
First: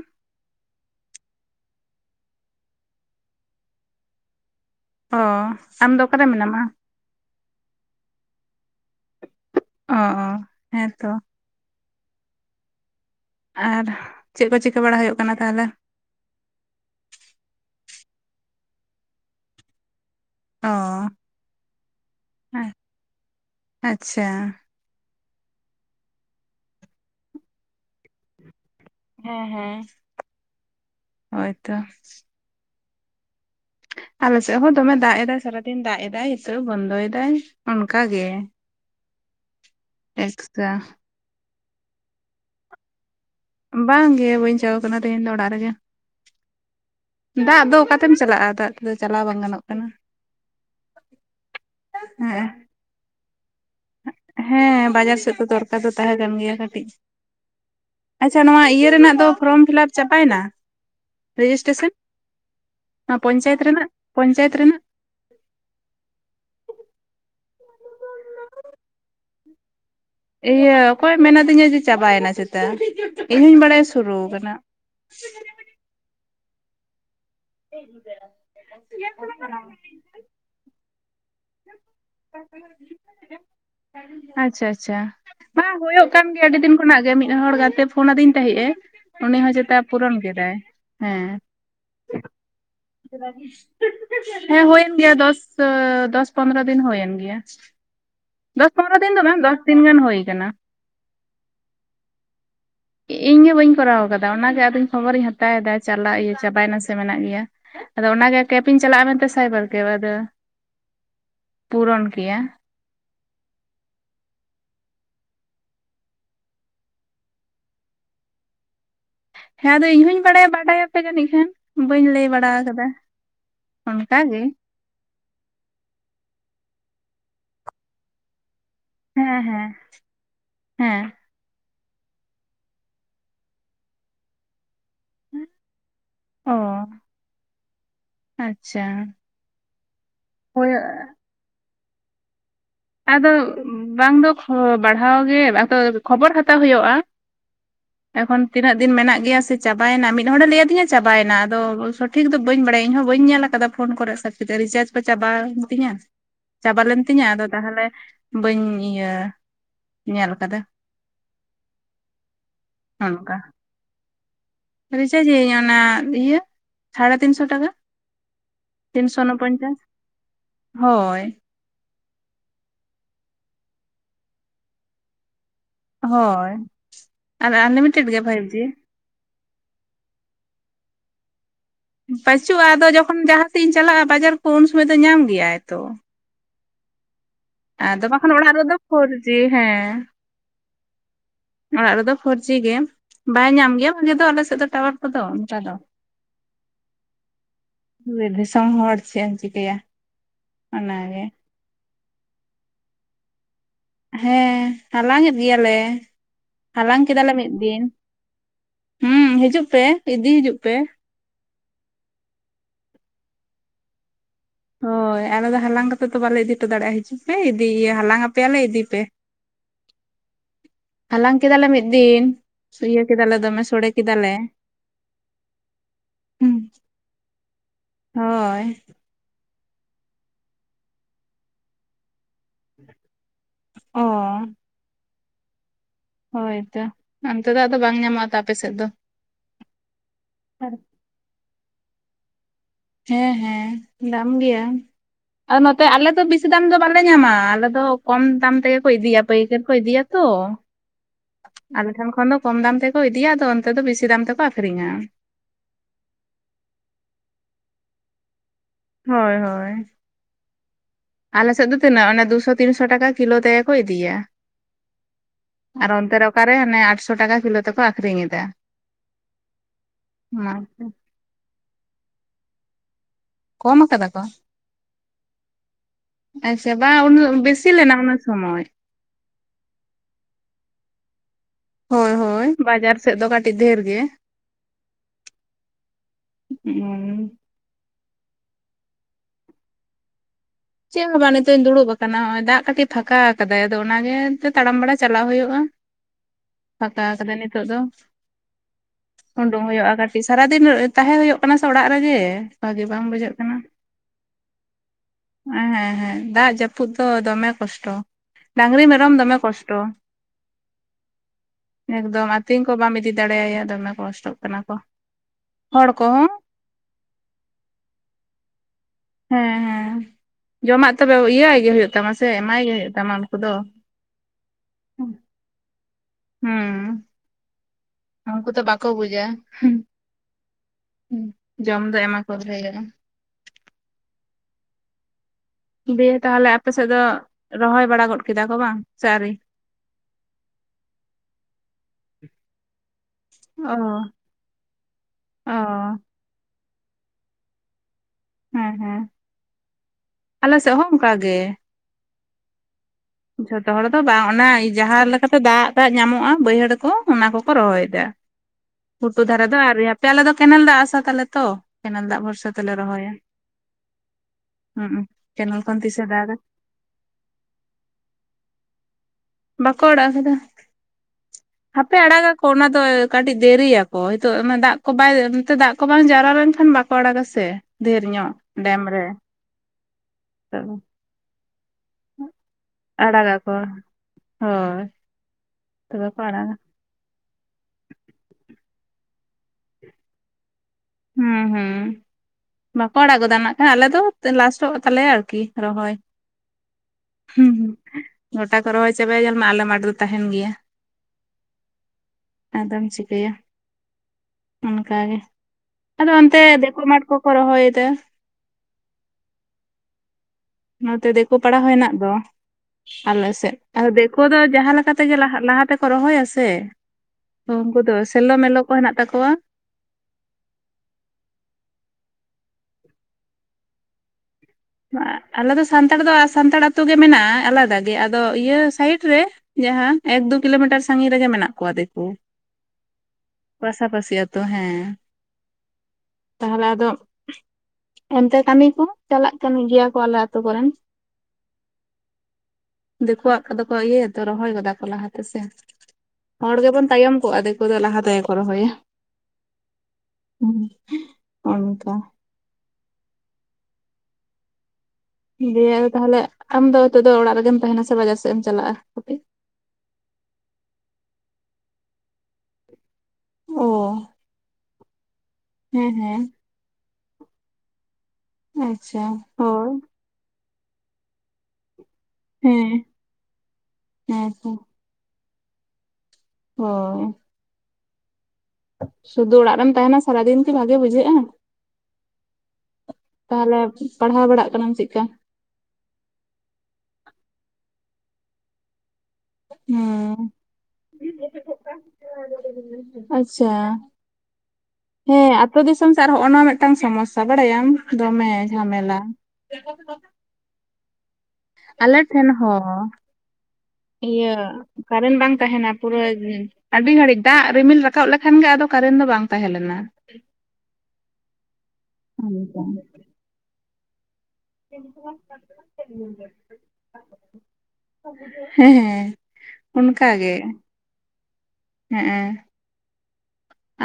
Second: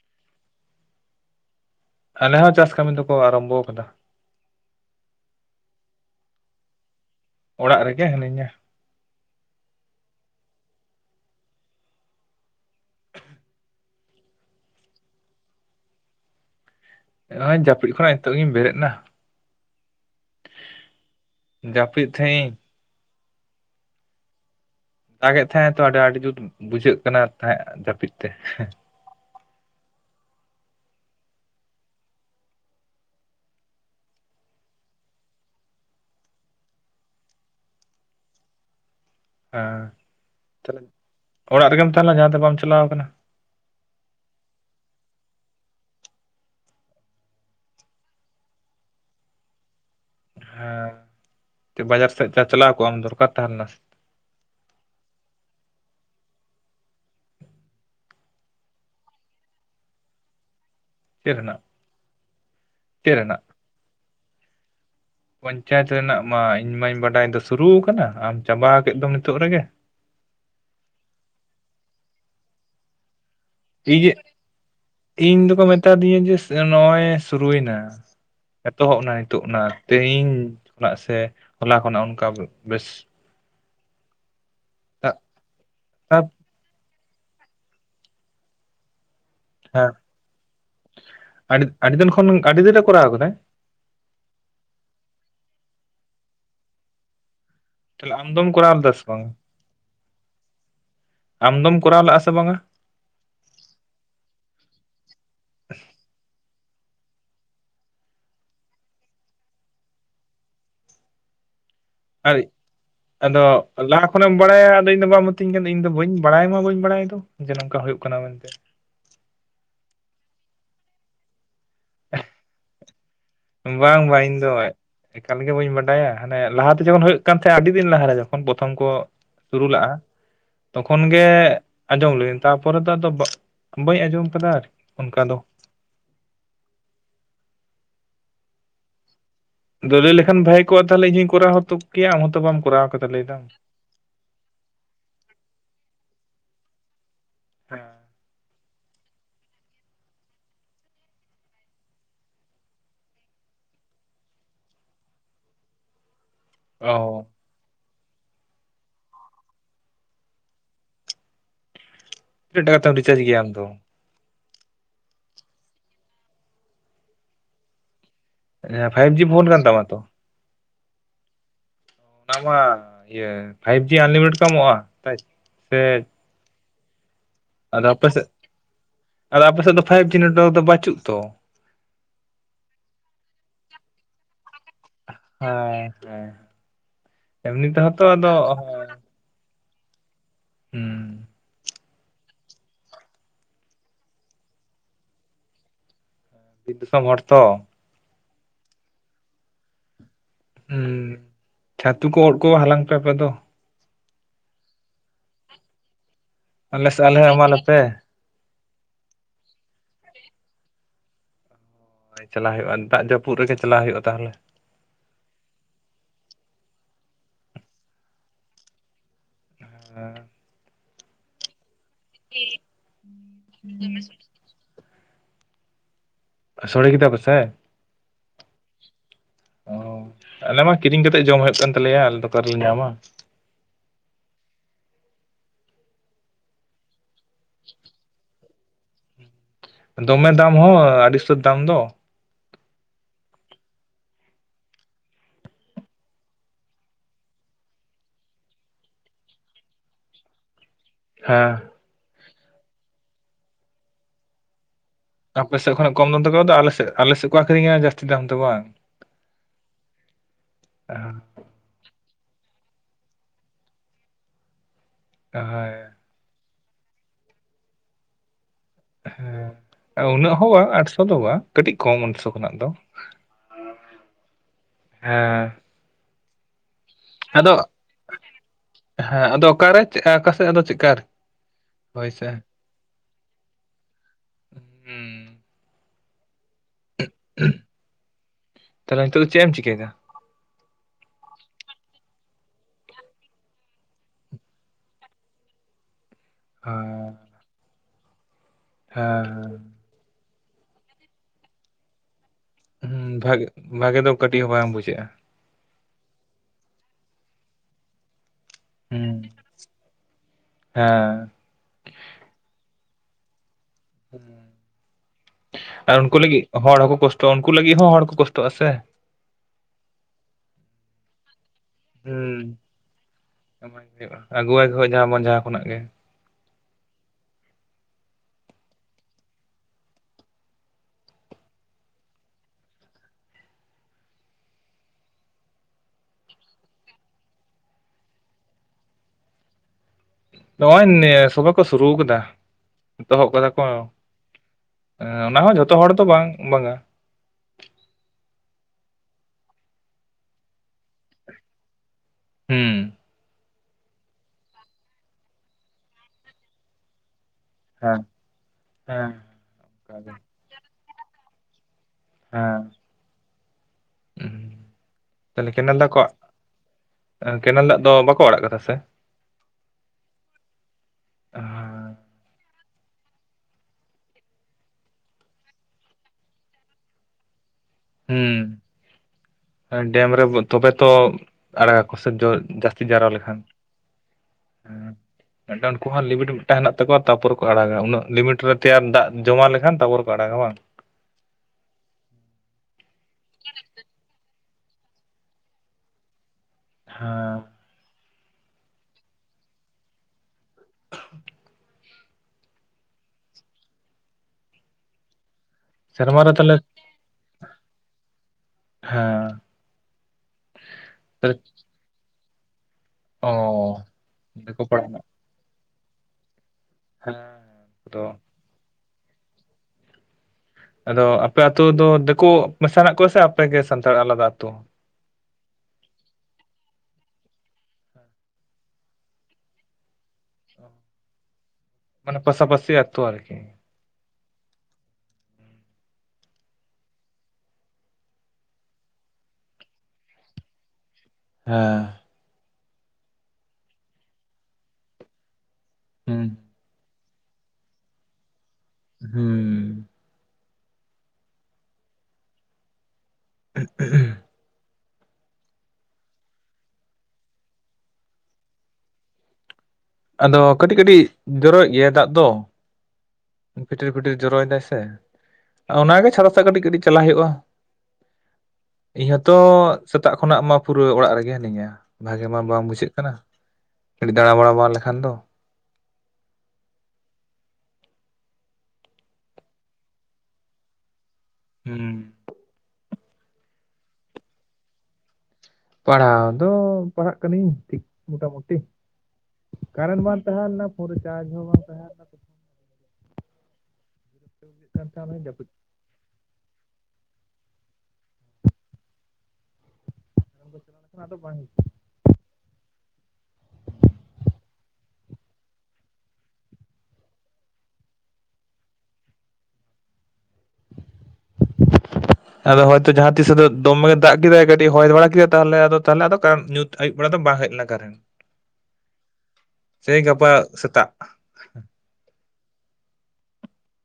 ᱟᱞᱮ ᱦᱚᱸ ᱪᱟᱥ ᱠᱟᱹᱢᱤ ᱫᱚᱠᱚ ᱟᱨᱟᱢᱵᱚ ᱠᱟᱫᱟ᱾ ᱚ, ᱟᱢᱫᱚ ᱚᱠᱟᱨᱮ ᱢᱮᱱᱟᱢᱟ? ᱚᱲᱟᱜ ᱨᱮᱜᱮ ᱦᱤᱱᱟᱹᱧᱟ᱾ ᱚ ᱦᱮᱸᱛᱚ᱾ ᱟᱨ ᱪᱮᱫ ᱠᱚ ᱪᱤᱠᱟᱹ ᱵᱟᱲᱟ ᱦᱩᱭᱩᱜ ᱠᱟᱱᱟ ᱛᱟᱦᱚᱞᱮ? ᱱᱚᱜ-ᱚᱭ ᱡᱟᱹᱯᱤᱫ ᱠᱷᱚᱱᱟᱜ ᱦᱤᱛᱚᱜ ᱜᱤᱧ ᱵᱮᱨᱮᱫ ᱱᱟ᱾ ᱚ, ᱡᱟᱹᱯᱤᱫ ᱛᱟᱦᱮᱸᱜ ᱤᱧ ᱦᱮᱸ, ᱟᱪᱪᱷᱟ᱾ ᱫᱟᱜᱮᱫ ᱛᱟᱦᱮᱸᱜ ᱟᱛᱚ ᱟᱹᱰᱤ ᱟᱹᱰᱤ ᱡᱳᱨ ᱵᱩᱡᱷᱟᱹᱜ ᱠᱟᱱᱟ ᱛᱟᱦᱮᱸᱫ ᱡᱟᱹᱯᱤᱫ ᱛᱮ᱾ ᱦᱮᱸ ᱦᱮᱸ, ᱦᱳᱭᱛᱚ᱾ ᱟᱞᱮ ᱥᱮᱫ ᱦᱚᱸ ᱫᱚᱢᱮ ᱫᱟᱜ ᱮᱫᱟᱭ ᱥᱟᱨᱟ ᱫᱤᱱ ᱫᱟᱜ ᱮᱫᱟᱭ ᱦᱤᱛᱟᱹᱜ ᱵᱚᱱᱫᱚᱭ ᱫᱟᱭ ᱚᱱᱠᱟ ᱜᱮ᱾ ᱦᱮᱸ, ᱮᱠᱥᱟ ᱛᱟᱦᱚᱞᱮ ᱚᱲᱟᱜ ᱨᱮᱜᱮᱢ ᱛᱟᱦᱮᱸᱞᱮᱱᱟ ᱡᱟᱦᱟᱸ ᱫᱚ ᱵᱟᱢ ᱪᱟᱞᱟᱣ ᱠᱟᱱᱟ᱾ ᱵᱟᱝ ᱜᱮ ᱵᱟᱹᱧ ᱪᱟᱞᱟᱣ ᱠᱟᱱᱟ ᱛᱮᱦᱮᱧ ᱫᱚ ᱚᱲᱟᱜ ᱨᱮᱜᱮ᱾ ᱫᱟᱜ ᱫᱚ ᱚᱠᱟᱛᱮᱢ ᱪᱟᱞᱟᱜ-ᱟ ᱫᱟᱜ ᱛᱮᱫᱚ ᱪᱟᱞᱟᱣ ᱵᱟᱝ ᱜᱟᱱᱚᱜ ᱠᱟᱱᱟ᱾ ᱦᱮᱸ ᱪᱮᱫ ᱵᱟᱡᱟᱨ ᱥᱮᱫ ᱦᱮᱸ ᱪᱟ ᱪᱟᱞᱟᱣ ᱠᱚᱜ ᱟᱢ ᱫᱚᱨᱠᱟᱨ ᱛᱟᱦᱮᱸ ᱞᱮᱱᱟ ᱥᱮᱡ ᱦᱮᱸ ᱵᱟᱡᱟᱨ ᱥᱮᱫ ᱫᱚ ᱫᱚᱨᱠᱟᱨ ᱫᱚ ᱛᱟᱦᱮᱸ ᱠᱟᱱ ᱜᱮᱭᱟ ᱠᱟᱹᱴᱤᱡ᱾ ᱟᱪᱪᱷᱟ ᱱᱚᱣᱟ ᱤᱭᱟᱹ ᱨᱮᱱᱟᱜ ᱫᱚ ᱯᱷᱚᱨᱚᱢ ᱯᱷᱤᱞᱟᱯ ᱪᱟᱵᱟᱭᱮᱱᱟ? ᱪᱮᱫ ᱨᱮᱱᱟᱜ ᱨᱮᱡᱤᱥᱴᱮᱥᱚᱱ, ᱱᱚᱣᱟ ᱯᱚᱧᱪᱟᱭᱮᱫ ᱨᱮᱱᱟᱜ, ᱯᱚᱧᱪᱟᱭᱮᱫ ᱨᱮᱱᱟᱜ᱾ ᱯᱚᱧᱪᱟᱭᱮᱛ ᱨᱮᱱᱟᱜ ᱢᱟ ᱤᱧ ᱢᱟᱧ ᱵᱟᱰᱟᱭ ᱫᱚ ᱥᱩᱨᱩ ᱠᱟᱱᱟ ᱟᱢ ᱪᱟᱵᱟ ᱠᱮᱫ ᱫᱚᱢ ᱱᱤᱛᱚᱜ ᱨᱮᱜᱮ᱾ ᱤᱭᱟᱹ ᱚᱠᱚᱭ ᱮ ᱢᱮᱱᱫᱤᱧᱟ ᱡᱮ ᱪᱟᱵᱟᱭᱮᱱᱟ ᱪᱮᱛᱟ ᱤᱧᱦᱚᱧ ᱵᱟᱲᱟᱭ, ᱮ ᱥᱩᱨᱩ ᱠᱟᱱᱟ᱾ [inaudible] ᱱᱚᱜ-ᱚᱭ ᱥᱩᱨᱩᱭᱮᱱᱟ᱾ ᱮᱛᱚᱦᱚᱵ ᱮᱱᱟ ᱱᱤᱛᱚᱜ ᱚᱱᱟ ᱛᱮᱦᱮᱧ ᱠᱷᱚᱱᱟᱜ ᱥᱮ ᱦᱚᱞᱟ ᱠᱷᱚᱱᱟᱜ ᱚᱱᱠᱟ ᱵᱮᱥ, ᱟᱪᱪᱷᱟ ᱟᱪᱪᱷᱟ, ᱛᱟ- ᱢᱟᱱᱮ ᱦᱳᱭᱳᱜ ᱠᱟᱱ ᱛᱟ- ᱜᱮᱭᱟ ᱟᱹᱰᱤ ᱫᱤᱱ ᱠᱷᱚᱱᱟᱜ ᱜᱮ ᱢᱤᱫ ᱦᱚᱲ ᱜᱟᱛᱮ ᱯᱷᱳᱱᱟᱫᱤᱧ ᱛᱟᱦᱮᱸᱜ ᱮ ᱩᱱᱤ ᱦᱚᱸ ᱪᱮᱛᱟ ᱦᱮᱸ ᱯᱩᱨᱚᱱ ᱠᱮᱫᱟᱭ ᱦᱮᱸ᱾ ᱟᱹᱰᱤ ᱟᱹᱰᱤ ᱫᱤᱱ ᱠᱷᱚᱱ ᱟᱹᱰᱤ ᱫᱤᱱ ᱨᱮ, [unintelligible] ᱦᱮᱸ ᱦᱳᱭᱮᱱ ᱜᱮᱭᱟ ᱫᱚᱥ, ᱫᱚᱥ ᱯᱚᱸᱫᱨᱚ ᱫᱤᱱ ᱦᱳᱭᱮᱱ ᱜᱮᱭᱟ᱾ ᱛᱟᱦᱞᱮ ᱟᱢ ᱫᱚᱢ ᱫᱚᱥ ᱠᱚᱨᱟᱣ ᱞᱮᱫᱟ ᱯᱚᱸᱫᱨᱚ ᱥᱮ ᱫᱤᱱ ᱫᱚ ᱵᱟᱝ ᱫᱚᱥ ᱫᱤᱱ ᱜᱟᱱ ᱦᱳᱭ ᱠᱟᱱᱟ᱾ ᱟᱢ ᱫᱚᱢ ᱠᱚᱨᱟᱣ ᱞᱟᱜ-ᱟ ᱥᱮ ᱵᱟᱝᱟ? ᱤᱧᱦᱚᱸ ᱵᱟᱹᱧ ᱠᱚᱨᱟᱣ ᱠᱟᱫᱟ ᱚᱱᱟᱜᱮ ᱟᱫᱚᱧ ᱠᱷᱚᱵᱚᱨᱤᱧ ᱦᱟᱛᱟᱣ ᱮᱫᱟ ᱪᱟᱞᱟᱜ ᱪᱟᱵᱟᱭᱮᱱᱟ ᱥᱮ ᱢᱮᱱᱟᱜ ᱜᱮᱭᱟ ᱾ ᱟᱫᱚ ᱚᱱᱟ ᱜᱮ ᱠᱮᱵ ᱤᱧ ᱪᱟᱞᱟᱜ-ᱟ ᱢᱮᱱ ᱛᱮ ᱥᱟᱭᱵᱟᱨ ᱠᱮᱵ ᱟᱫᱚ ᱯᱩᱨᱚᱱᱼᱼ [unintelligible] ᱟᱫᱚ ᱞᱟᱦᱟ ᱠᱷᱚᱱᱮᱢ ᱵᱟᱲᱟᱭᱟ ᱟᱫᱚ ᱤᱧ ᱵᱟᱢ ᱢᱤᱛᱟᱹᱧ ᱠᱟᱱᱟ ᱤᱧ ᱫᱚ ᱵᱟᱹᱧ ᱵᱟᱲᱟᱭ ᱢᱟ ᱵᱟᱹᱧ ᱵᱟᱲᱟᱭ ᱫᱚ ᱾ ᱡᱮ ᱱᱚᱝᱠᱟ ᱦᱩᱭᱩᱜ ᱠᱟᱱᱟ ᱢᱮᱱ ᱛᱮ ᱾ ᱦᱮᱸ ᱟᱫᱚ ᱤᱧ ᱦᱩᱧ ᱵᱟᱲᱟᱭ ᱵᱟᱰᱟᱭ ᱟᱯᱮ ᱡᱟᱱᱤᱡ ᱠᱷᱟᱱ ᱵᱟᱹᱧ ᱞᱟᱹᱭ ᱵᱟᱲᱟ ᱟᱠᱟᱫᱟ ᱾ ᱵᱟᱝ ᱵᱟᱝ ᱤᱧ ᱫᱚᱭᱼᱼ ᱮᱠᱟᱞ ᱜᱮ ᱵᱟᱹᱧ ᱵᱟᱰᱟᱭᱟ ᱦᱟᱱᱮ ᱞᱟᱦᱟ ᱛᱮ ᱡᱚᱠᱷᱚᱱ ᱦᱩᱭᱩᱜ ᱠᱟᱱ ᱛᱟᱦᱮᱸᱫ ᱟᱹᱰᱤ ᱫᱤᱱ ᱞᱟᱦᱟ ᱨᱮ ᱡᱚᱠᱷᱚᱱ ᱯᱨᱚᱛᱷᱚᱢ ᱠᱚ ᱦᱮᱸ ᱾ ᱥᱩᱨᱩ ᱦᱮᱸ ᱞᱟᱜᱼᱟ ᱛᱚᱠᱷᱚᱱ ᱦᱮᱸ ᱜᱮᱼᱼ ᱟᱸᱡᱚᱢ ᱞᱮᱫ ᱟᱹᱧ ᱛᱟᱯᱚᱨᱮ ᱫᱚ ᱟᱫᱚ ᱵᱟᱹᱧ ᱟᱸᱡᱚᱢ ᱟᱠᱟᱫᱟ ᱟᱨᱠᱤ ᱚᱱᱠᱟ ᱫᱚ ᱾ ᱚ ᱟᱪᱪᱷᱟ ᱾ ᱟᱫᱚ ᱞᱟᱹᱭ ᱞᱮᱠᱷᱟᱱ ᱵᱷᱟᱭ ᱠᱚᱜ-ᱟ ᱛᱟᱦᱚᱞᱮ ᱤᱧ ᱦᱚᱧ ᱠᱚᱨᱟᱣ ᱦᱚᱛᱚ ᱠᱮᱜ-ᱟ ᱟᱢ ᱦᱚᱸᱛᱚ ᱵᱟᱢ ᱠᱚᱨᱟᱣ ᱠᱟᱫᱟ ᱞᱟᱹᱭ ᱟᱫᱚ ᱫᱟᱢ ᱵᱟᱝ ᱫᱚ ᱵᱟᱲᱦᱟᱣ ᱜᱮ ᱟᱫᱚ ᱠᱷᱚᱵᱚᱨ ᱦᱟᱛᱟᱣ ᱦᱩᱭᱩᱜ-ᱟ ᱦᱮᱸ ᱾ ᱮᱠᱷᱚᱱ ᱛᱤᱱᱟᱹᱜᱼᱼ ᱫᱤᱱ ᱢᱮᱱᱟᱜ ᱜᱮᱭᱟ ᱥᱮ ᱪᱟᱵᱟᱭᱱᱟ ᱢᱤᱫ ᱦᱚᱲᱮ ᱞᱟᱹᱭ ᱟᱹᱫᱤᱧᱟ ᱪᱟᱵᱟᱭ ᱮᱱᱟ ᱟᱫᱚ ᱥᱚᱴᱷᱤᱠ ᱫᱚ ᱵᱟᱹᱧ ᱵᱟᱲᱟᱭᱟ ᱤᱧᱦᱚᱸ ᱵᱟᱹᱧ ᱧᱮᱞ ᱟᱠᱟᱫᱟ ᱯᱷᱚᱱ ᱠᱚ ᱨᱮ ᱾ ᱛᱟ ᱯᱟᱨᱮ ᱨᱤᱪᱟᱨᱡᱽ ᱠᱚ ᱪᱟᱵᱮᱱ ᱛᱤᱧᱟᱹ ᱪᱟᱵᱟ ᱞᱮᱱ ᱚ ᱛᱤᱧᱟᱹ ᱟᱫᱚᱼᱼ ᱛᱟᱦᱚᱞᱮ ᱵᱟᱹᱧ ᱤᱭᱟᱹ ᱧᱮᱞ ᱟᱠᱟᱫᱟ ᱾ ᱛᱤᱱᱟᱜ ᱴᱟᱠᱟ ᱛᱮᱢ ᱨᱤᱪᱟᱨᱡᱽ ᱜᱮᱭᱟ ᱟᱢ ᱫᱚ ᱾ ᱨᱤᱪᱟᱨᱡᱽ ᱤᱧ ᱚᱱᱟ ᱤᱭᱟᱹ ᱥᱟᱲᱮ ᱛᱤᱱᱥᱚ ᱴᱟᱠᱟ ᱾ ᱯᱷᱟᱭᱤᱵ ᱛᱤᱱᱥᱚ ᱡᱤ ᱩᱱ ᱯᱷᱳᱱ ᱠᱟᱱ ᱯᱚᱧᱪᱟᱥ ᱛᱟᱢᱟ ᱛᱚ ᱦᱳᱭ ᱾ ᱚᱱᱟ ᱢᱟ ᱤᱭᱟᱹ ᱯᱷᱟᱭᱤᱵ ᱡᱤ ᱟᱱᱞᱤᱢᱤᱴ ᱠᱚ ᱮᱢᱚᱜ-ᱟ ᱥᱮ ᱾ ᱦᱚᱭ ᱟᱨ ᱟᱱᱞᱤᱢᱤᱴᱰ ᱜᱮ ᱟᱯᱮᱥᱮᱫ ᱯᱷᱟᱭᱤᱵ ᱡᱤ ᱾ ᱟᱫᱚ ᱟᱯᱮ ᱥᱮᱫ ᱫᱚ ᱯᱷᱟᱭᱤᱵ ᱡᱤ ᱱᱮᱴᱣᱟᱨᱠ ᱫᱚ ᱵᱟᱹᱪᱩᱜ ᱛᱚ ᱾ ᱵᱟᱪᱩᱜ-ᱟ ᱟᱫᱚ ᱡᱚᱠᱷᱚᱱ ᱡᱟᱦᱟᱸ ᱥᱮᱫ ᱤᱧ ᱪᱟᱞᱟᱜ-ᱟ ᱵᱟᱡᱟᱨ ᱠᱚ ᱩᱱ ᱥᱚᱢᱚᱭ ᱫᱚ ᱧᱟᱢ ᱜᱮᱭᱟᱭ ᱛᱚ ᱦᱮᱸ ᱾ ᱦᱮᱸ ᱮᱢᱱᱤ ᱛᱮᱦᱚᱸ ᱛᱚ ᱟᱫᱚ ᱵᱟᱠᱷᱟᱱ ᱚᱲᱟᱜ ᱨᱮ ᱫᱚ ᱦᱮᱸ ᱯᱷᱚᱨᱡᱤ ᱦᱮᱸ ᱾ ᱦᱩᱸ ᱾ ᱚᱲᱟᱜ ᱨᱮ ᱫᱚ ᱯᱷᱚᱨ ᱡᱤ ᱜᱮ ᱵᱟᱭ ᱧᱟᱢ ᱜᱮᱭᱟ ᱵᱷᱟᱜᱮ ᱫᱚ ᱟᱞᱮ ᱥᱮᱫ ᱫᱚ ᱴᱟᱣᱟᱨ ᱠᱚ ᱫᱚ ᱚᱱᱠᱟ ᱫᱚ ᱾ ᱵᱤᱨ ᱫᱤᱥᱚᱢ ᱦᱚᱲ ᱛᱚ ᱾ ᱵᱤᱨ ᱫᱤᱥᱚᱢ ᱦᱚᱲ ᱪᱮᱫ ᱮᱢ ᱪᱤᱠᱟᱹᱭᱟ ᱦᱩᱸ ᱚᱱᱟ ᱜᱮ ᱾ ᱪᱷᱟᱹᱛᱩ ᱠᱚ ᱩᱫ ᱠᱚ ᱦᱟᱞᱟᱝ ᱯᱮ ᱟᱯᱮ ᱫᱚ ᱾ ᱦᱮᱸ ᱦᱟᱞᱟᱝ ᱮᱫ ᱜᱮᱭᱟ ᱞᱮ ᱟᱞᱮ ᱦᱟᱞᱟᱝ ᱥᱮᱫ ᱟᱞᱮ ᱠᱮᱫᱟᱞᱮ ᱦᱚᱸ ᱢᱤᱫ ᱮᱢᱟᱞᱮᱯᱮ ᱫᱤᱱ ᱾ ᱦᱮᱸ ᱦᱤᱡᱩᱜ ᱯᱮ ᱤᱫᱤ ᱦᱤᱡᱩᱜ ᱯᱮ ᱾ ᱦᱚᱭ ᱪᱟᱞᱟᱜ ᱦᱩᱭᱩᱜ-ᱟ ᱫᱟᱜ ᱡᱟᱹᱯᱩᱫ ᱜᱮ ᱪᱟᱞᱟᱜ ᱦᱩᱭᱩᱜ-ᱟ ᱛᱟᱦᱚᱞᱮ ᱾ ᱦᱚᱭ ᱟᱞᱮ ᱫᱚ ᱦᱟᱞᱟᱝ ᱠᱟᱛᱮᱫ ᱫᱚ ᱵᱟᱞᱮ ᱤᱫᱤ ᱦᱚᱴᱚ ᱫᱟᱲᱮᱭᱟᱜ-ᱟ ᱦᱤᱡᱩᱜ ᱯᱮ ᱤᱫᱤ ᱦᱟᱞᱟᱝ ᱟᱯᱮᱭᱟᱞᱮ ᱤᱫᱤ ᱯᱮ ᱦᱮᱸ ᱾ ᱦᱟᱞᱟᱝ ᱠᱮᱫᱟᱞᱮ ᱢᱤᱫ ᱫᱤᱱ ᱤᱭᱟᱹ ᱠᱮᱫᱟ ᱞᱮ ᱫᱚᱢᱮ ᱥᱚᱲᱮ ᱠᱮᱫᱟᱞᱮ ᱾ ᱥᱚᱲᱮ ᱠᱮᱫᱟ ᱯᱮᱥᱮ ᱾ ᱦᱚᱭ ᱾ ᱚ ᱟᱞᱮ ᱢᱟ ᱠᱤᱨᱤᱧ ᱠᱟᱛᱮᱜ ᱡᱚᱢ ᱦᱩᱭᱩᱜ ᱠᱟᱱ ᱛᱟᱞᱮᱭᱟ ᱟᱞᱮ ᱫᱚ ᱚᱠᱟ ᱨᱮᱞᱮ ᱧᱟᱢᱟ ᱾ ᱚ ᱾ ᱦᱚᱭ ᱛᱚ ᱚᱱᱛᱮ ᱫᱚ ᱟᱫᱚ ᱵᱟᱝ ᱧᱟᱢᱚᱜ-ᱟ ᱛᱚ ᱟᱯ ᱥᱮᱫ ᱫᱚ ᱾ ᱫᱚᱢᱮ ᱫᱟᱢ ᱦᱚᱸ ᱟᱹᱰᱤ ᱥᱟᱹᱛ ᱫᱟᱢ ᱫᱚ ᱾ ᱦᱮᱸ ᱦᱮᱸ ᱫᱟᱢ ᱜᱮᱭᱟ ᱾ ᱟᱨ ᱱᱚᱛᱮ ᱟᱞᱮ ᱫᱚ ᱵᱤᱥᱤ ᱫᱟᱢ ᱫᱚ ᱵᱟᱞᱮ ᱧᱟᱢᱟ ᱟᱞᱮ ᱫᱚ ᱠᱚᱢ ᱫᱟᱢ ᱛᱮ ᱜᱮ ᱠᱚ ᱤᱫᱤᱭᱟ ᱯᱟᱹᱭᱠᱟᱹᱨ ᱠᱚ ᱤᱫᱤᱭᱟ ᱾ ᱛᱚ ᱾ ᱦᱮᱸ ᱾ ᱟᱞᱮ ᱴᱷᱮᱱ ᱠᱷᱚᱱ ᱫᱚ ᱠᱚᱢ ᱫᱟᱢ ᱛᱮᱠᱚ ᱤᱫᱤᱭᱟ ᱟᱫᱚ ᱚᱱᱛᱮ ᱫᱚ ᱵᱤᱥᱤ ᱫᱟᱢ ᱛᱮᱠᱚ ᱟᱠᱷᱨᱤᱧᱟ᱾ ᱟᱯᱮ ᱥᱮᱫ ᱠᱷᱚᱱᱟᱜ ᱠᱚᱢ ᱫᱟᱢ [unintelligible] ᱟᱞᱮ ᱥᱮᱫ ᱟᱞᱮ ᱥᱮᱫ ᱠᱚ ᱟᱠᱷᱨᱤᱧᱟ ᱡᱟᱹᱥᱛᱤ ᱫᱟᱢ ᱛᱮ ᱵᱟᱝ᱾ ᱦᱳᱭ ᱦᱳᱭ ᱟᱞᱮ ᱥᱮᱫ ᱫᱚ ᱛᱤᱱᱟᱹᱜ ᱚᱱᱮ ᱫᱩᱥᱚ ᱛᱤᱱᱥᱚ ᱴᱟᱠᱟ ᱠᱤᱞᱳ ᱛᱮᱜᱮ ᱠᱚ ᱤᱫᱤᱭᱟ᱾ [unintelligible] ᱦᱟᱭ ᱟᱨ ᱚᱱᱛᱮ ᱨᱮ ᱚᱠᱟᱨᱮ ᱟᱱᱮ ᱟᱴᱥᱚ ᱴᱟᱠᱟ ᱠᱤᱞᱳ ᱛᱮᱠᱚ ᱟᱠᱷᱨᱤᱧ ᱮᱫᱟ᱾ ᱩᱱᱟᱹᱜ ᱦᱚᱸ ᱵᱟ ᱟᱴᱥᱚ ᱫᱚ ᱵᱟᱝ ᱠᱟᱹᱴᱤᱡ ᱠᱚᱢ ᱟᱴᱥᱚ ᱠᱷᱚᱱᱟᱜ ᱫᱚ᱾ ᱠᱚᱢ ᱟᱠᱟᱫᱟ ᱠᱚ᱾ ᱦᱮᱸ ᱟᱪᱪᱷᱟ ᱵᱟ ᱩᱱ ᱟᱫᱚ ᱵᱮᱥᱤ ᱞᱮᱱᱟ ᱩᱱ ᱥᱚᱢᱚᱭ᱾ ᱦᱮᱸ ᱟᱫᱚ ᱚᱠᱟᱨᱮ ᱚᱠᱟ ᱥᱮᱫ ᱟᱫᱚ ᱪᱮᱠᱟ ᱦᱳᱭ ᱥᱮ ᱵᱟᱡᱟᱨ ᱥᱮᱡ ᱫᱚ ᱠᱟᱹᱴᱤᱡ ᱰᱷᱮᱨ ᱜᱮ᱾ ᱦᱩᱸ ᱦᱩᱸ ᱛᱟᱦᱚᱞᱮ ᱱᱤᱛᱚᱜ ᱫᱚ ᱪᱮᱫ ᱮᱢ ᱪᱤᱠᱟᱹᱭᱮᱫᱟ? ᱪᱮᱫ ᱦᱚᱸ ᱵᱟᱝ ᱱᱤᱛᱚᱜ ᱤᱧ ᱫᱩᱲᱩᱵ ᱟᱠᱟᱱᱟ ᱱᱚᱜ ᱚᱭ ᱫᱟᱜ ᱠᱟᱹᱴᱤᱡ ᱯᱷᱟᱸᱠᱟ ᱟᱠᱟᱫᱟᱭ, ᱟᱫᱚ ᱚᱱᱟᱜᱮ ᱛᱟᱲᱟᱢ ᱵᱟᱲᱟ ᱪᱟᱞᱟᱜ ᱦᱩᱭᱩᱜᱼᱟ᱾ [inaudible] ᱯᱷᱟᱸᱠᱟ ᱦᱮᱸ ᱟᱠᱟᱫᱭ ᱱᱤᱛᱜ ᱫᱚ ᱦᱮᱸ ᱩᱰᱩᱝ ᱦᱩᱭᱩᱜᱼᱟ ᱠᱟᱹᱴᱤᱡ᱾ ᱥᱟᱨᱟᱫᱤᱱ ᱛᱟᱦᱮᱸ ᱦᱩᱭᱩᱜ ᱠᱟᱱᱟ ᱥᱮ ᱚᱲᱟᱜ ᱨᱮᱜᱮ᱾ ᱵᱷᱟᱜᱤ ᱵᱟᱝ ᱦᱚᱸ ᱵᱩᱡᱷᱟᱹᱜ ᱵᱷᱟᱜᱮ ᱵᱷᱟᱜᱮ ᱫᱚ ᱠᱟᱹᱴᱤᱡ ᱦᱚᱸ ᱵᱟᱝ ᱵᱩᱡᱷᱟᱹᱜᱼᱟ᱾ ᱮᱸ ᱦᱮᱸ ᱦᱮᱸ ᱫᱟᱜ ᱡᱟᱹᱯᱩᱫ ᱫᱚ ᱫᱚᱢᱮ ᱠᱚᱥᱴᱚ, ᱰᱟᱝᱨᱤ ᱦᱮᱸ ᱢᱮᱨᱚᱢ ᱫᱚᱢᱮ ᱠᱚᱥᱴᱚ᱾ ᱦᱮᱸ ᱮᱠᱫᱚᱢ ᱟᱛᱤᱧ ᱠᱚ ᱵᱟᱢ ᱤᱫᱤ ᱫᱟᱲᱮᱭᱟᱭᱟ [unintelligible] ᱠᱟᱱᱟ ᱠᱚ ᱦᱚᱲ ᱟᱨ ᱩᱱᱠᱩ ᱠᱚᱦᱚᱸ ᱞᱟᱹᱜᱤᱫ ᱦᱚᱲ ᱦᱚᱸᱠᱚ ᱠᱚᱥᱴᱚᱜᱼᱟ, ᱩᱱᱠᱩ ᱞᱟᱹᱜᱤᱫ ᱦᱚᱸ ᱦᱚᱲ ᱠᱚ ᱠᱚᱥᱴᱚᱜᱼᱟ ᱥᱮ ᱦᱮᱸ ᱦᱮᱸ ᱡᱚᱢᱟᱜ ᱛᱚᱵᱮ ᱤᱭᱟᱹ ᱟᱭ ᱜᱮ ᱦᱩᱭᱩᱜ ᱛᱟᱢᱟ ᱥᱮ ᱮᱢᱟᱭ ᱜᱮ ᱦᱩᱭᱩᱜ ᱛᱟᱢᱟ ᱩᱱᱠᱩ ᱫᱚ᱾ ᱟᱹᱜᱩᱟᱣ [unintelligible] ᱡᱟᱦᱟᱸ ᱵᱚᱝ ᱡᱟᱦᱟᱸ ᱠᱷᱚᱱᱟᱜ ᱜᱮ ᱦᱩᱸ ᱩᱱᱠᱩ ᱛᱚ ᱵᱟᱠᱚ ᱵᱩᱡᱟ᱾ ᱡᱚᱢ ᱫᱚ ᱮᱢᱟ ᱠᱚᱣᱟ ᱛᱟᱦᱮᱸ ᱠᱟᱱᱟ ᱫᱤᱭᱮ ᱛᱟᱦᱚᱞᱮ ᱟᱯᱮᱥᱮᱫ ᱫᱚ ᱨᱚᱦᱚᱭ ᱵᱟᱲᱟ ᱜᱚᱫ ᱠᱮᱫᱟ ᱠᱚ ᱵᱟᱝ ᱥᱮ ᱟᱹᱣᱨᱤ? ᱱᱚᱜᱼᱚᱭ ᱥᱚᱵᱮ ᱠᱚ ᱥᱩᱨᱩ ᱠᱟᱫᱟ ᱮᱛᱚᱦᱚᱵ ᱠᱟᱫᱟ ᱠᱚ᱾ ᱚ ᱚᱱᱟ ᱚ ᱦᱚᱸ ᱡᱷᱚᱛᱚ ᱦᱚᱲ ᱫᱚ ᱵᱟᱝ ᱵᱟᱝ-ᱟ᱾ ᱦᱮᱸ ᱦᱮᱸ ᱟᱞᱮ ᱥᱮᱫ ᱦᱚᱸ ᱚᱱᱠᱟ ᱜᱮ᱾ ᱦᱩᱸ ᱡᱷᱚᱛᱚ ᱦᱚᱲ ᱫᱚ ᱵᱟᱝ ᱚᱱᱟ ᱡᱟᱦᱟᱸ ᱞᱮᱠᱟᱛᱮ ᱫᱟᱜ ᱫᱟᱜ ᱧᱟᱢᱚᱜᱼᱟ, ᱵᱟᱹᱭᱦᱟᱹᱲ ᱠᱚ ᱚᱱᱟ ᱠᱚᱠᱚ ᱦᱮᱸ ᱨᱚᱦᱚᱭᱮᱫᱟ, ᱦᱮᱸ ᱜᱷᱩᱴᱩ ᱫᱷᱟᱨᱮ ᱫᱚ ᱟᱭᱨᱤ ᱦᱟᱯᱮ ᱟᱞᱮ ᱫᱚ ᱠᱮᱱᱮᱞ ᱫᱟᱜ ᱟᱥᱟ ᱛᱟᱞᱮ ᱛᱚ᱾ ᱠᱮᱱᱮᱞ ᱫᱟᱜ ᱵᱷᱚᱨᱥᱟ ᱛᱮᱞᱮ ᱨᱚᱦᱚᱭᱟ᱾ ᱦᱩᱸ ᱛᱟᱦᱚᱞᱮ ᱠᱮᱱᱮᱞ ᱠᱷᱚᱱ ᱫᱟᱜ ᱠᱚ ᱛᱤᱥᱮ ᱫᱟᱜᱟ ᱠᱮᱱᱮᱞ ᱫᱟᱜ ᱫᱚ ᱵᱟᱠᱚ ᱟᱲᱟᱜ ᱠᱟᱫᱟ ᱥᱮ᱾ ᱵᱟᱠᱚ ᱟᱲᱟᱜ ᱟᱠᱟᱫᱟ᱾ ᱚ ᱦᱟᱯᱮ ᱟᱲᱟᱜᱟᱠᱚ ᱚᱱᱟ ᱫᱚ ᱠᱟᱹᱴᱤᱡ ᱫᱮᱨᱤᱭᱟᱠᱚ ᱱᱤᱛᱚᱜ ᱫᱟᱜ ᱠᱚ ᱵᱟᱭ ᱱᱛᱮ ᱫᱟᱜ ᱠᱚ ᱵᱟᱝ ᱡᱟᱨᱭᱟ ᱞᱮᱱᱠᱷᱟᱱ ᱵᱟᱝ ᱠᱚ ᱟᱲᱟᱜᱼᱟ ᱥᱮ᱾ ᱰᱷᱮᱨ ᱧᱚᱜ ᱦᱩᱸ, ᱰᱮᱢ ᱨᱮ ᱰᱮᱢ ᱨᱮ ᱛᱚᱵᱮ ᱛᱚ ᱟᱲᱟᱜ ᱜᱟᱠ ᱡᱚ ᱡᱟᱹᱥᱛᱤ ᱡᱟᱣᱨᱟ ᱞᱮᱠᱷᱟᱱ᱾ ᱟᱲᱟᱜᱟᱠᱚ ᱦᱳᱭ ᱩᱱᱠᱩ ᱦᱚᱸ ᱛᱚᱵᱮ ᱠᱚ ᱞᱤᱵᱤᱴ ᱟᱲᱟᱜᱟ ᱢᱤᱫᱴᱟᱝ ᱦᱮ [unintelligible] [unintelligible] ᱛᱟᱯᱚᱨ ᱠᱚ ᱟᱲᱟᱜᱟ ᱩᱱᱟᱹᱜ ᱞᱤᱢᱤᱴ ᱨᱮ ᱛᱮᱭᱟᱨ ᱫᱟᱜ ᱡᱚᱢᱟ ᱞᱮᱠᱷᱟᱱ ᱛᱟᱯᱚᱨ ᱠᱚ ᱟᱲᱟᱜᱟ ᱵᱟᱝ᱾ ᱦᱩᱸ ᱦᱩᱸ ᱵᱟᱠᱚ ᱟᱲᱟᱜ ᱜᱚᱫᱟ ᱱᱟᱜ ᱠᱷᱟᱱ ᱟᱞᱮ ᱫᱚ ᱞᱟᱥᱴᱚᱜ᱾ ᱛᱟᱞᱮ ᱟᱨᱠᱤ ᱨᱚᱦᱚᱭ ᱾ [inaudible] ᱦᱮᱸ ᱦᱩᱸ ᱦᱩᱸ ᱾ ᱜᱚᱴᱟ ᱠᱚ ᱨᱚᱦᱚᱭ ᱪᱟᱵᱟᱭᱟ, ᱧᱮᱞᱢᱟ ᱟᱞᱮ ᱢᱟᱴᱷ ᱫᱚ ᱛᱟᱦᱮᱱ ᱜᱮᱭᱟ ᱾ [unintelligible] ᱟᱫᱚᱢ ᱪᱤᱠᱟᱹᱭᱟ, ᱚᱱᱠᱟ ᱜᱮ ᱾ ᱟᱫᱚ ᱥᱮᱨᱢᱟ ᱨᱮ ᱚᱱᱛᱮ ᱛᱟᱦᱞᱮ ᱫᱮᱠᱩ ᱢᱟᱴ ᱠᱚ ᱠᱚ ᱨᱚᱦᱭ ᱮᱫᱟ ᱾ ᱦᱮᱸ ᱾ ᱱᱚᱛᱮ ᱫᱤᱠᱳ ᱯᱟᱲᱟ ᱦᱚᱸ ᱦᱮᱱᱟᱜ ᱫᱚ ᱾ ᱟᱞᱮ ᱚ ᱥᱮᱫ, ᱟᱫᱚ ᱫᱮᱠᱳ ᱫᱚ ᱫᱤᱠᱩ ᱡᱟᱦᱟᱸ ᱯᱟᱲᱟ ᱞᱮᱠᱟ ᱦᱮᱱᱟᱜ ᱛᱮᱜᱮ ᱞᱟᱦᱟ ᱛᱮᱠᱚ ᱨᱚᱦᱚᱭᱟ ᱥᱮ ᱦᱮᱸ ᱾ ᱩᱱᱠᱩ ᱫᱚ ᱟᱫᱚ ᱥᱮᱞᱚ ᱢᱮᱞᱚ ᱠᱚ ᱦᱮᱱᱟᱜ ᱛᱟᱠᱚᱣᱟ ᱾ ᱟᱫᱚ ᱟᱯᱮ ᱟᱛᱳ ᱨᱮ ᱫᱚ ᱫᱮᱠᱳ ᱢᱮᱥᱟ ᱦᱮᱱᱟᱜ ᱠᱚᱣᱟ ᱥᱮ ᱟᱯᱮ ᱜᱮ ᱥᱟᱱᱛᱟᱲ ᱟᱞᱟᱫᱟ ᱟᱛᱳ? ᱟᱞᱮ ᱫᱚ ᱥᱟᱱᱛᱟᱲ ᱫᱚ ᱥᱟᱱᱛᱟᱲ ᱟᱹᱛᱩ ᱜᱮ ᱢᱮᱱᱟᱜᱼᱟ ᱟᱞᱟᱫᱟ ᱜᱮ ᱾ ᱟᱫᱚ ᱤᱭᱟᱹ ᱥᱟᱭᱤᱰ ᱨᱮ ᱡᱟᱦᱟᱸ ᱮᱠ ᱫᱩ ᱠᱤᱞᱳᱢᱤᱴᱟᱨ ᱥᱟᱺᱜᱤᱧ ᱨᱮᱜᱮ ᱢᱮᱱᱟᱜ ᱠᱚᱣᱟ ᱫᱮᱠᱳ ᱢᱟᱱᱮ ᱯᱟᱥᱟᱯᱟᱥᱤ ᱟᱹᱛᱩ ᱟᱨᱠᱤ ᱾ ᱯᱟᱥᱟ ᱯᱟᱥᱤ ᱟᱛᱳ, ᱦᱮᱸ ᱾ ᱛᱟᱦᱚᱞᱮ ᱟᱫᱚ [inaudible] ᱚᱱᱛᱮ ᱠᱟᱹᱢᱤ ᱠᱚᱦᱚᱸ ᱪᱟᱞᱟᱜ ᱠᱟᱱ ᱜᱤᱭᱟ ᱠᱚ ᱟᱞᱮ ᱟᱹᱛᱩ ᱠᱚᱨᱮᱱ ᱾ ᱦᱮᱸ ᱾ ᱫᱮᱠᱳᱣᱟᱜ ᱠᱚᱫᱚ ᱠᱚ ᱤᱭᱟᱹᱭᱟᱛᱚ ᱨᱚᱦᱚᱭ ᱜᱚᱫᱟ ᱠᱚ ᱞᱟᱦᱟ ᱛᱮ ᱥᱮ ᱾ ᱦᱚᱲ ᱜᱮᱵᱚᱱ ᱛᱟᱭᱚᱢ ᱠᱚᱜᱼᱟ ᱫᱮᱠᱳ ᱫᱚ ᱞᱟᱦᱟ ᱛᱮᱜᱮ ᱠᱚ ᱨᱚᱦᱚᱭᱟ ᱾ ᱦᱩᱸ ᱾ ᱦᱩᱸ, ᱦᱚᱸᱜ-ᱚ ᱱᱚᱝᱠᱟ ᱾ [inaudible] ᱫᱤᱭᱮ ᱟᱫᱚ ᱛᱟᱦᱚᱞᱮ ᱟᱢ ᱫᱚ ᱱᱤᱛᱚᱜ ᱫᱚ ᱚᱲᱟᱜ ᱨᱮᱜᱮᱢ ᱛᱟᱦᱮᱱᱟ ᱥᱮ ᱵᱟᱡᱟᱨ ᱥᱮᱫ ᱮᱢ ᱪᱟᱞᱟᱜᱼᱟ ᱠᱟᱹᱴᱤᱡ? ᱟᱫᱚ ᱠᱟᱹᱴᱤᱡ ᱠᱟᱹᱴᱤᱡ ᱡᱚᱨᱚᱭᱮᱫ ᱜᱮᱭᱟᱭ ᱫᱟᱜ ᱫᱚ‌ ᱾ ᱚ ᱯᱷᱤᱴᱤᱨ ᱯᱷᱤᱴᱤᱨ ᱡᱚᱨᱚᱭᱮᱫᱟᱭ ᱥᱮ ᱾ ᱦᱮᱸ ᱚᱱᱟᱜᱮ ᱦᱮᱸ ᱪᱷᱟᱛᱟ ᱥᱟᱵ ᱠᱟᱛᱜ ᱠᱟᱹᱴᱤᱡ ᱪᱟᱞᱟᱜ ᱦᱩᱭᱩᱜᱼᱟ ᱾ [inaudible] ᱟᱪᱪᱷᱟ ᱤᱧ ᱦᱚᱸᱛᱚ ᱦᱳᱭ ᱥᱮᱛ ᱥᱮᱛᱟᱜ ᱠᱷᱚᱱᱟᱜ ᱢᱟ ᱯᱩᱨᱟᱹ ᱚᱲᱟᱜ ᱨᱮᱜᱮ ᱦᱤᱱᱟᱹᱧᱟ, ᱵᱷᱟᱜᱮ ᱢᱟ ᱵᱟᱝ ᱦᱮᱸ ᱵᱩᱡᱷᱟᱹᱜ ᱠᱟᱱᱟ ᱠᱟᱹᱴᱤᱡ ᱦᱮᱸ ᱫᱟᱬᱟ ᱛᱚ ᱵᱟᱲᱟ ᱵᱟᱝ ᱞᱮᱠᱷ ᱟᱱ ᱫᱚ ᱚᱻ ᱥᱩᱫᱩ ᱚᱲᱟᱜ ᱨᱮᱢ ᱛᱟᱦᱮᱱᱟ ᱥᱟᱨᱟ ᱫᱤᱱ ᱠᱤ ᱵᱷᱟᱜᱮ ᱵᱩᱡᱷᱟᱹᱜᱼᱟ ᱾ ᱦᱩᱸ ᱾ ᱛᱟᱦᱚᱞᱮ ᱯᱟᱲᱦᱟᱣ ᱵᱟᱲᱟᱜ ᱠᱟᱱᱟᱢ ᱪᱮᱜᱠᱟ? ᱯᱟᱲᱦᱟᱣ ᱫᱚ ᱯᱟᱲᱦᱟᱜ ᱠᱟᱹᱱᱟᱧ ᱴᱷᱤᱠ ᱢᱚᱴᱟ ᱢᱩᱴᱤ ᱾ ᱠᱟᱨᱮᱱᱴ ᱦᱩᱸ ᱵᱟᱝ ᱛᱟᱦᱮᱸ ᱞᱮᱱᱟ ᱯᱷᱳᱱ ᱨᱮ ᱪᱟᱨᱡᱽ ᱦᱚᱸ ᱵᱟᱝ ᱛᱟᱦᱮᱸ ᱞᱮᱱᱟ ᱟᱪᱪᱷᱟ ᱾ [inaudible] [unintelligible] ᱦᱮᱸ ᱟᱛᱳ ᱫᱤᱥᱚᱢ ᱥᱮᱫ ᱟᱨ ᱦᱚᱜ-ᱚ ᱱᱚᱣᱟ ᱢᱤᱫᱴᱟᱝ ᱥᱚᱢᱚᱥᱥᱟ ᱵᱟᱲᱟᱭᱟᱢ, ᱫᱚᱢᱮ ᱡᱷᱟᱢᱮᱞᱟ ᱾ [unintelligible] ᱟᱫᱚ ᱵᱟᱝ ᱟᱞᱮ ᱴᱷᱮᱱ ᱦᱚᱸ ᱾ ᱤᱭᱟᱹ ᱠᱟᱨᱮᱱᱴ ᱵᱟᱝ ᱛᱟᱦᱮᱱᱟ ᱯᱩᱨᱟᱹ ᱟᱹᱰᱤ ᱜᱷᱟᱹᱲᱤᱡ ᱫᱟᱜ ᱨᱤᱢᱤᱞ ᱨᱟᱠᱟᱵ ᱞᱮᱠᱷᱟᱱ ᱜᱮ ᱟᱫᱚ ᱠᱟᱨᱮᱱᱴ ᱫᱚ ᱵᱟᱝ ᱛᱟᱦᱮᱸ ᱞᱮᱱᱟ ᱾ [inaudible] ᱟᱫᱚ ᱦᱚᱭᱛᱳ ᱡᱟᱦᱟᱸ ᱛᱤᱥ ᱟᱫᱚ ᱫᱚᱢᱮ ᱫᱟᱜ ᱠᱮᱫᱟᱭ, ᱠᱟᱹᱴ ᱦᱚᱭ ᱵᱟᱲᱟ ᱠᱮᱫᱟ, ᱛᱟᱦᱚᱞᱮ ᱟᱫᱚ ᱧᱩᱛ ᱟᱹᱭᱩᱵ ᱵᱮᱲᱟ ᱫᱚ ᱵᱟᱝ ᱦᱮᱡ ᱞᱮᱱᱟ ᱠᱟᱨᱮᱱᱴ ᱦᱮᱸ ᱦᱮᱸ ᱾ ᱥᱮᱭ ᱜᱟᱯᱟ ᱥᱮᱛᱟᱜ ᱾ ᱦᱮᱸᱜ-ᱮ ᱾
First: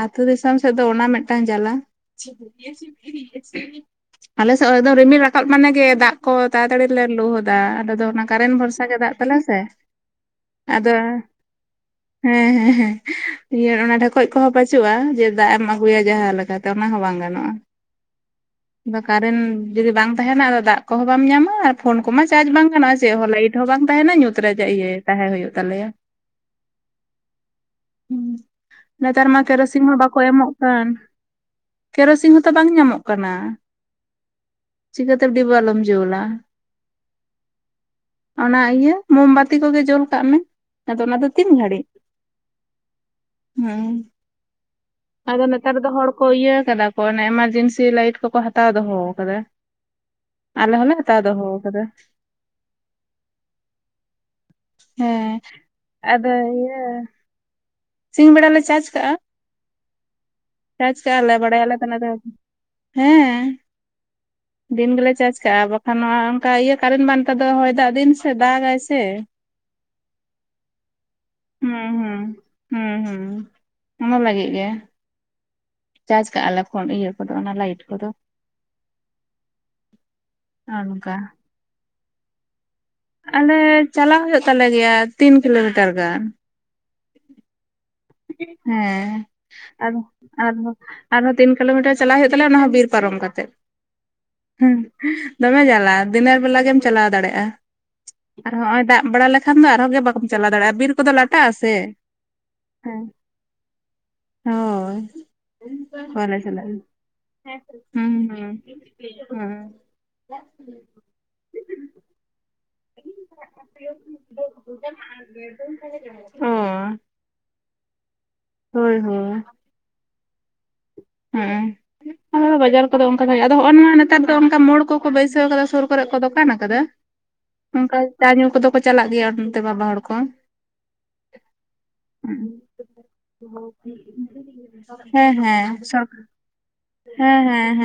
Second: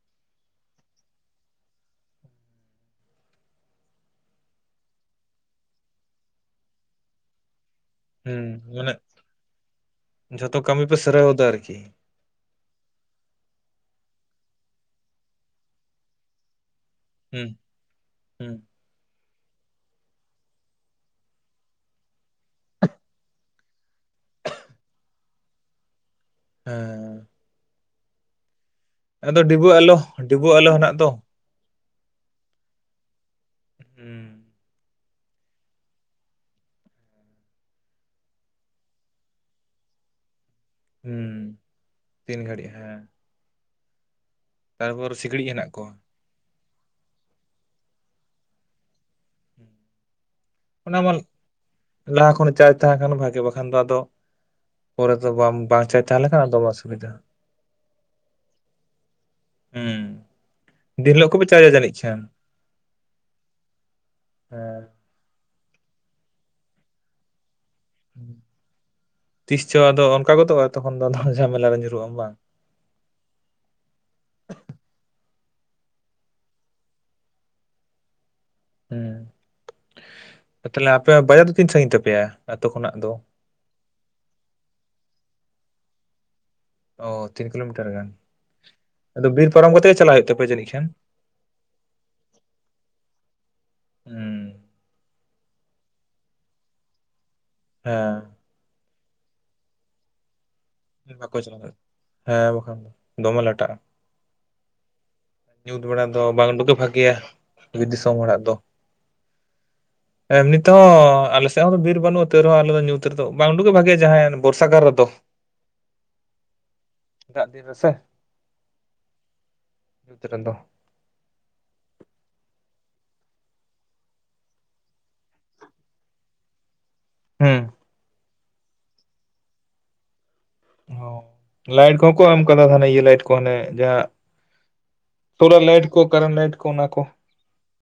ᱟᱹᱛᱩ ᱫᱤᱥᱚᱢ ᱥᱮᱫ ᱫᱚ ᱚᱱᱟ ᱢᱤᱫᱴᱟᱱ ᱡᱟᱞᱟ ᱾ [inaudible] ᱟᱞᱮᱥᱮᱜ ᱦᱚᱭ ᱫᱚ ᱨᱤᱢᱤᱞ ᱨᱟᱠᱟᱵ ᱢᱟᱱᱮ ᱜᱮ ᱫᱟᱜ ᱠᱚ ᱛᱟᱲᱟᱛᱟᱲᱤ ᱞᱮ ᱞᱩ ᱦᱚᱫᱟ ᱟᱞᱮ ᱫᱚ᱾ ᱚᱱᱟ ᱦᱩᱸ ᱠᱟᱨᱮᱱ ᱵᱷᱚᱨᱥᱟ ᱢᱟᱱᱮ ᱜᱮ ᱫᱟᱜ ᱛᱟᱞᱮᱭᱟ ᱥᱮ, ᱡᱷᱚᱛᱚ ᱠᱟᱹᱢᱤ ᱟᱫᱚ ᱯᱮ ᱥᱟᱹᱨᱟᱹᱣ ᱫᱟ ᱟᱨᱠᱤ ᱮᱸ ᱦᱮᱸ ᱦᱮᱸ ᱤᱭᱟᱹ ᱚᱱᱟ ᱰᱷᱮᱠᱚᱡ ᱠᱚᱦᱚᱸ ᱵᱟᱹᱪᱩᱼᱟ ᱡᱮ ᱫᱟᱜ ᱮᱢ ᱟᱹᱜᱩᱭᱟ ᱡᱟᱦᱟᱸ ᱞᱮᱠᱟᱛᱮ ᱚᱱᱟ ᱦᱚᱸ ᱵᱟᱝ ᱦᱩᱸ ᱜᱟᱱᱚᱜᱼᱟ᱾ ᱦᱩᱸ ᱵᱟ ᱠᱟᱨᱮᱱ ᱡᱩᱫᱤ ᱵᱟᱝ ᱛᱟᱦᱮᱱᱟ ᱟᱫᱚ ᱫᱟᱜ ᱠᱚᱦᱚ ᱵᱟᱢ ᱧᱟᱢᱟ, ᱯᱷᱳᱱ ᱠᱚᱢᱟ ᱪᱟᱡ ᱵᱟᱝ ᱜᱟᱱᱚᱼᱟ ᱪᱮᱜ ᱦᱚ ᱞᱟᱭᱤᱴ ᱦᱚ ᱵᱟᱝ ᱛᱟᱦᱮᱱᱟ ᱧᱩᱛ ᱨᱮ ᱡᱮ ᱤᱭᱟᱹ ᱛᱟᱦᱮ ᱦᱩᱭᱩᱜ ᱛᱟᱞᱮᱭᱟ᱾ ᱮ᱾ ᱦᱩᱸ, ᱱᱮᱛᱟᱨ ᱟᱫᱚ ᱢᱟ ᱰᱤᱵᱟᱹ ᱠᱮᱨᱚᱥᱤᱝ ᱟᱞᱚ ᱦᱚ ᱵᱟᱠᱚ ᱰᱤᱵᱟᱹ ᱮᱢᱚᱜ ᱟᱞᱚ ᱠᱟᱱ᱾ ᱦᱮᱱᱟᱜ ᱫᱚ ᱠᱮᱨᱚᱥᱤᱝ ᱦᱚᱛᱚ ᱵᱟᱝ ᱧᱟᱢᱚᱜ ᱠᱟᱱᱟ᱾ ᱩᱸ᱾ ᱪᱤᱠᱟᱹ ᱛᱮ ᱰᱤᱵᱟ. ᱟᱞᱳᱢ ᱡᱳᱞᱟ᱾ ᱚᱱᱟ ᱤᱭᱟᱹ ᱢᱳᱢᱵᱟᱛᱤ ᱠᱚᱜᱮ ᱡᱳᱞ ᱠᱟᱜ ᱢᱮ, ᱟᱫᱚ ᱚᱱᱟ ᱫᱚ ᱦᱩᱸ ᱛᱤᱱ ᱜᱷᱟᱹᱲᱤᱜ᱾ ᱛᱤᱱ ᱜᱷᱟᱹᱲᱤᱜ ᱦᱮᱸ᱾ ᱦᱮᱸ᱾ ᱛᱟᱨᱯᱚᱨ ᱟᱫᱚ ᱥᱤᱠᱲᱤᱡ ᱦᱮᱱᱟᱜ ᱱᱮᱛᱟᱨ ᱫᱚ ᱠᱚᱣᱟ ᱦᱚᱲ ᱠᱚ ᱤᱭᱟᱹ ᱠᱟᱫᱟ ᱠᱚ ᱚᱱᱮ ᱮᱢᱟᱨᱡᱮᱱᱥᱤ ᱞᱟᱭᱤᱴ ᱠᱚᱠᱚ ᱦᱟᱛᱟᱣ ᱫᱚᱦᱚᱣ ᱠᱟᱫᱟ᱾ [inaudible] ᱟᱞᱮ ᱦᱚᱸᱞᱮ ᱚᱱᱟ ᱢᱟ ᱦᱟᱛᱟᱣ ᱫᱚᱦᱚ ᱠᱟᱫᱟ ᱞᱟᱦᱟ ᱠᱷᱚᱱ ᱪᱟᱡᱽ ᱛᱟᱦᱮᱸ ᱠᱷᱟᱱ ᱵᱷᱟᱜᱮ ᱵᱟᱠᱷᱟᱱ ᱫᱚ ᱟᱫᱚ ᱯᱚᱨᱮ ᱦᱮᱸ ᱫᱚ ᱵᱟᱢ ᱵᱟᱝᱪᱟᱡ ᱛᱟᱦᱮ ᱞᱮᱠᱷᱟ ᱟᱫᱚ ᱵᱟ ᱥᱩᱵᱤᱫᱷᱟ᱾ ᱥᱤᱧ ᱵᱮᱲᱟ ᱞᱮ ᱪᱟᱡᱽ ᱠᱟᱼᱟ᱾ ᱦᱩᱸ᱾ ᱪᱟᱡ ᱠᱟ ᱫᱤᱱ ᱦᱤᱞᱳᱜ ᱟᱞᱮ ᱠᱚᱯᱮ ᱵᱟᱰᱟᱭ ᱪᱟᱨᱡᱟ ᱟᱞᱮ ᱛᱚ ᱡᱟᱹᱱᱤᱡ ᱠᱷᱟᱱ [unintelligible] ᱦᱮᱸ, ᱦᱮᱸ ᱫᱤᱱ ᱜᱮᱞᱮ ᱪᱟᱡ ᱠᱟᱼᱟ, ᱵᱟ ᱠᱷᱟ ᱱᱚᱣᱟ ᱚᱝᱠᱟ ᱤᱭᱟᱹ ᱠᱟᱨᱮᱱ ᱢᱟ ᱱᱮᱛᱟ ᱫᱚ ᱦᱚᱭ ᱫᱟᱜ ᱫᱤᱱ ᱥᱮ ᱫᱟᱜᱼᱟᱭ ᱥᱮ, ᱛᱤᱥ ᱪᱚ ᱟᱫᱚ ᱚᱱᱠᱟ ᱜᱚᱫᱚᱜᱼᱟ ᱛᱚᱠᱷᱚᱱ ᱫᱚ ᱟᱫᱚ ᱡᱷᱟᱢᱮᱞᱟ ᱨᱮ ᱦᱩᱸ ᱧᱩᱨᱩᱜ ᱟᱢ ᱦᱩᱸ᱾ ᱵᱟᱝ ᱦᱩᱸ ᱦᱩᱸ, ᱚᱱᱟ ᱞᱟᱜᱤᱜ ᱜᱮ᱾ ᱪᱟᱡ ᱠᱟᱼᱟᱞᱮ ᱯᱷᱳᱱ ᱤᱭᱟᱹ ᱠᱚᱫᱚ ᱚᱱᱟ ᱞᱟᱭᱤᱴ ᱠᱚᱫᱚ᱾ ᱦᱩᱸ, ᱟᱨ ᱛᱟᱦᱞᱮ ᱱᱚᱝᱠᱟ ᱟᱯᱮᱭᱟᱜ ᱵᱟᱡᱟ ᱫᱚ ᱛᱤᱱ ᱥᱟᱺᱜᱤᱧ ᱛᱟᱯᱮᱭᱟ ᱟᱛᱳ ᱠᱷᱚᱱᱟᱜ ᱫᱚ? ᱟᱞᱮ ᱪᱟᱞᱟ ᱦᱳᱭᱳ ᱛᱟᱞᱮ ᱜᱮᱭᱟ ᱛᱤᱱ ᱠᱤᱞᱳᱢᱤᱴᱟᱨ ᱜᱟᱱ᱾ ᱚ ᱛᱤᱱ ᱠᱤᱞᱳᱢᱤᱴᱟᱨ ᱜᱟᱱ, ᱦᱮᱸ ᱟᱫᱚ ᱵᱤᱨ ᱯᱟᱨᱚᱢ ᱠᱟᱛᱮ ᱟᱫᱚ ᱜᱮ ᱪᱟᱞᱟ ᱦᱩᱭᱩᱜ ᱛᱟᱯᱮᱭᱟ ᱡᱟᱹᱱᱤᱡ ᱟᱨᱦᱚᱸ ᱠᱷᱟᱱ᱾ ᱟᱨᱦᱚᱸ ᱛᱤᱱ ᱠᱤᱞᱳᱢᱤᱴᱟᱨ ᱪᱟᱞᱟᱜ ᱦᱩᱭᱩᱜ ᱛᱟᱞᱮᱭᱟ ᱚᱱᱟ ᱦᱚᱸ ᱵᱤᱨ ᱯᱟᱨᱚᱢ ᱠᱟᱛᱮᱜ᱾ ᱦᱩᱸ ᱫᱚᱢᱮ ᱡᱟᱞᱟ ᱫᱤᱱᱮᱨ ᱵᱮᱞᱟ ᱜᱮᱢ ᱪᱟᱞᱟᱣ ᱫᱟᱲᱮᱜᱼᱟ᱾ ᱦᱟ᱾ ᱟᱨ ᱦᱚᱸᱼᱚᱭ ᱫᱟᱜ ᱵᱟᱲᱟ ᱞᱮᱠᱷᱟᱱ ᱫᱚ ᱟᱨᱦᱚ ᱜᱮ ᱵᱟᱢ ᱪᱟᱞᱟᱣ ᱫᱟᱲᱮᱼᱟ, ᱵᱤᱨ ᱠᱚᱫᱚ ᱵᱟᱠᱚ ᱞᱟᱴᱟᱜ ᱪᱟᱞᱟᱣ ᱟᱥᱮ ᱫᱟᱲᱮ, ᱦᱮᱸ ᱵᱟᱠᱷᱟᱱ ᱫᱚ ᱫᱚᱢᱮ ᱞᱟᱴᱟᱼᱟ᱾ ᱦᱳᱭ᱾ ᱫᱚ ᱵᱟᱞᱮ ᱵᱟᱝ ᱩᱰᱩᱠ ᱜᱮ ᱪᱟᱞᱟᱜᱼᱟ, ᱵᱷᱟᱜᱮᱭᱟ ᱫᱤᱥᱚᱢ ᱦᱩᱸ ᱦᱩᱸ ᱦᱩᱸ᱾ ᱮᱢᱱᱤᱛᱮᱦᱚ ᱟᱞᱮ ᱥᱮ ᱦᱚ ᱵᱤᱨ ᱵᱟᱹᱱᱩᱼᱟ ᱛᱟᱹᱣ ᱨᱮᱦᱚ ᱟᱞᱮ ᱫᱚ ᱧᱩᱛ ᱨᱮᱫᱚ ᱵᱟᱝ ᱩᱰᱩᱜᱮ ᱵᱷᱟᱜᱮᱭᱟ ᱡᱟᱦᱟᱸᱭᱮᱱ ᱵᱚᱨᱥᱟ ᱜᱟ ᱨᱮᱫᱚ᱾ ᱚ᱾ ᱫᱟᱜ ᱫᱤᱱ ᱨᱮᱥᱮ᱾ ᱦᱳᱭ ᱦᱳᱭ᱾ ᱧᱩᱛ ᱨᱮᱫᱚ᱾ ᱦᱩᱸ᱾ ᱟ ᱱᱚᱣᱟ ᱵᱟᱡᱟᱨ ᱠᱚᱫᱚ ᱚᱱᱠᱟ ᱫᱚᱭ ᱟᱫᱚ ᱦᱚᱼᱚ ᱱᱚᱣᱟ ᱱᱮᱛᱟᱨ ᱫᱚ ᱚᱱᱠᱟ ᱢᱳᱲ ᱠᱚᱦᱚ ᱠᱚ ᱵᱟᱹᱭᱥᱟᱹᱣ ᱠᱟᱫᱟ ᱥᱳᱨ ᱠᱚᱨᱮ ᱠᱚ ᱫᱚᱠᱟᱱ ᱟᱠᱟᱫᱟ᱾ ᱦᱩᱸ ᱚᱝᱠᱟ ᱪᱟ ᱧᱩ ᱠᱚᱫᱚ ᱠᱚ ᱪᱟᱞᱟᱜ ᱜᱮᱭᱟ ᱚᱱᱛᱮ ᱵᱟᱵᱟ ᱦᱚᱲ ᱠᱚ᱾ ᱦᱚᱸ ᱞᱟᱭᱤᱱ ᱠᱚᱦᱚ ᱸᱠᱚ ᱮᱢ ᱠᱟᱫᱟ ᱦᱟᱱᱮ ᱤᱭᱟᱹ ᱞᱟᱭᱤᱴ ᱠᱚ ᱦᱟᱱᱮ ᱡᱟᱦᱟᱸ ᱦᱮᱸ ᱦᱮᱸ ᱛᱚᱲᱟ ᱞᱟᱭᱤᱴ᱾ ᱠᱚ ᱠᱟᱨᱮᱱᱴ ᱞᱟᱭᱤᱴ ᱠᱚ ᱚᱱᱟ ᱠᱚ᱾ ᱦᱮᱸ ᱦᱮᱸ ᱦᱮᱸ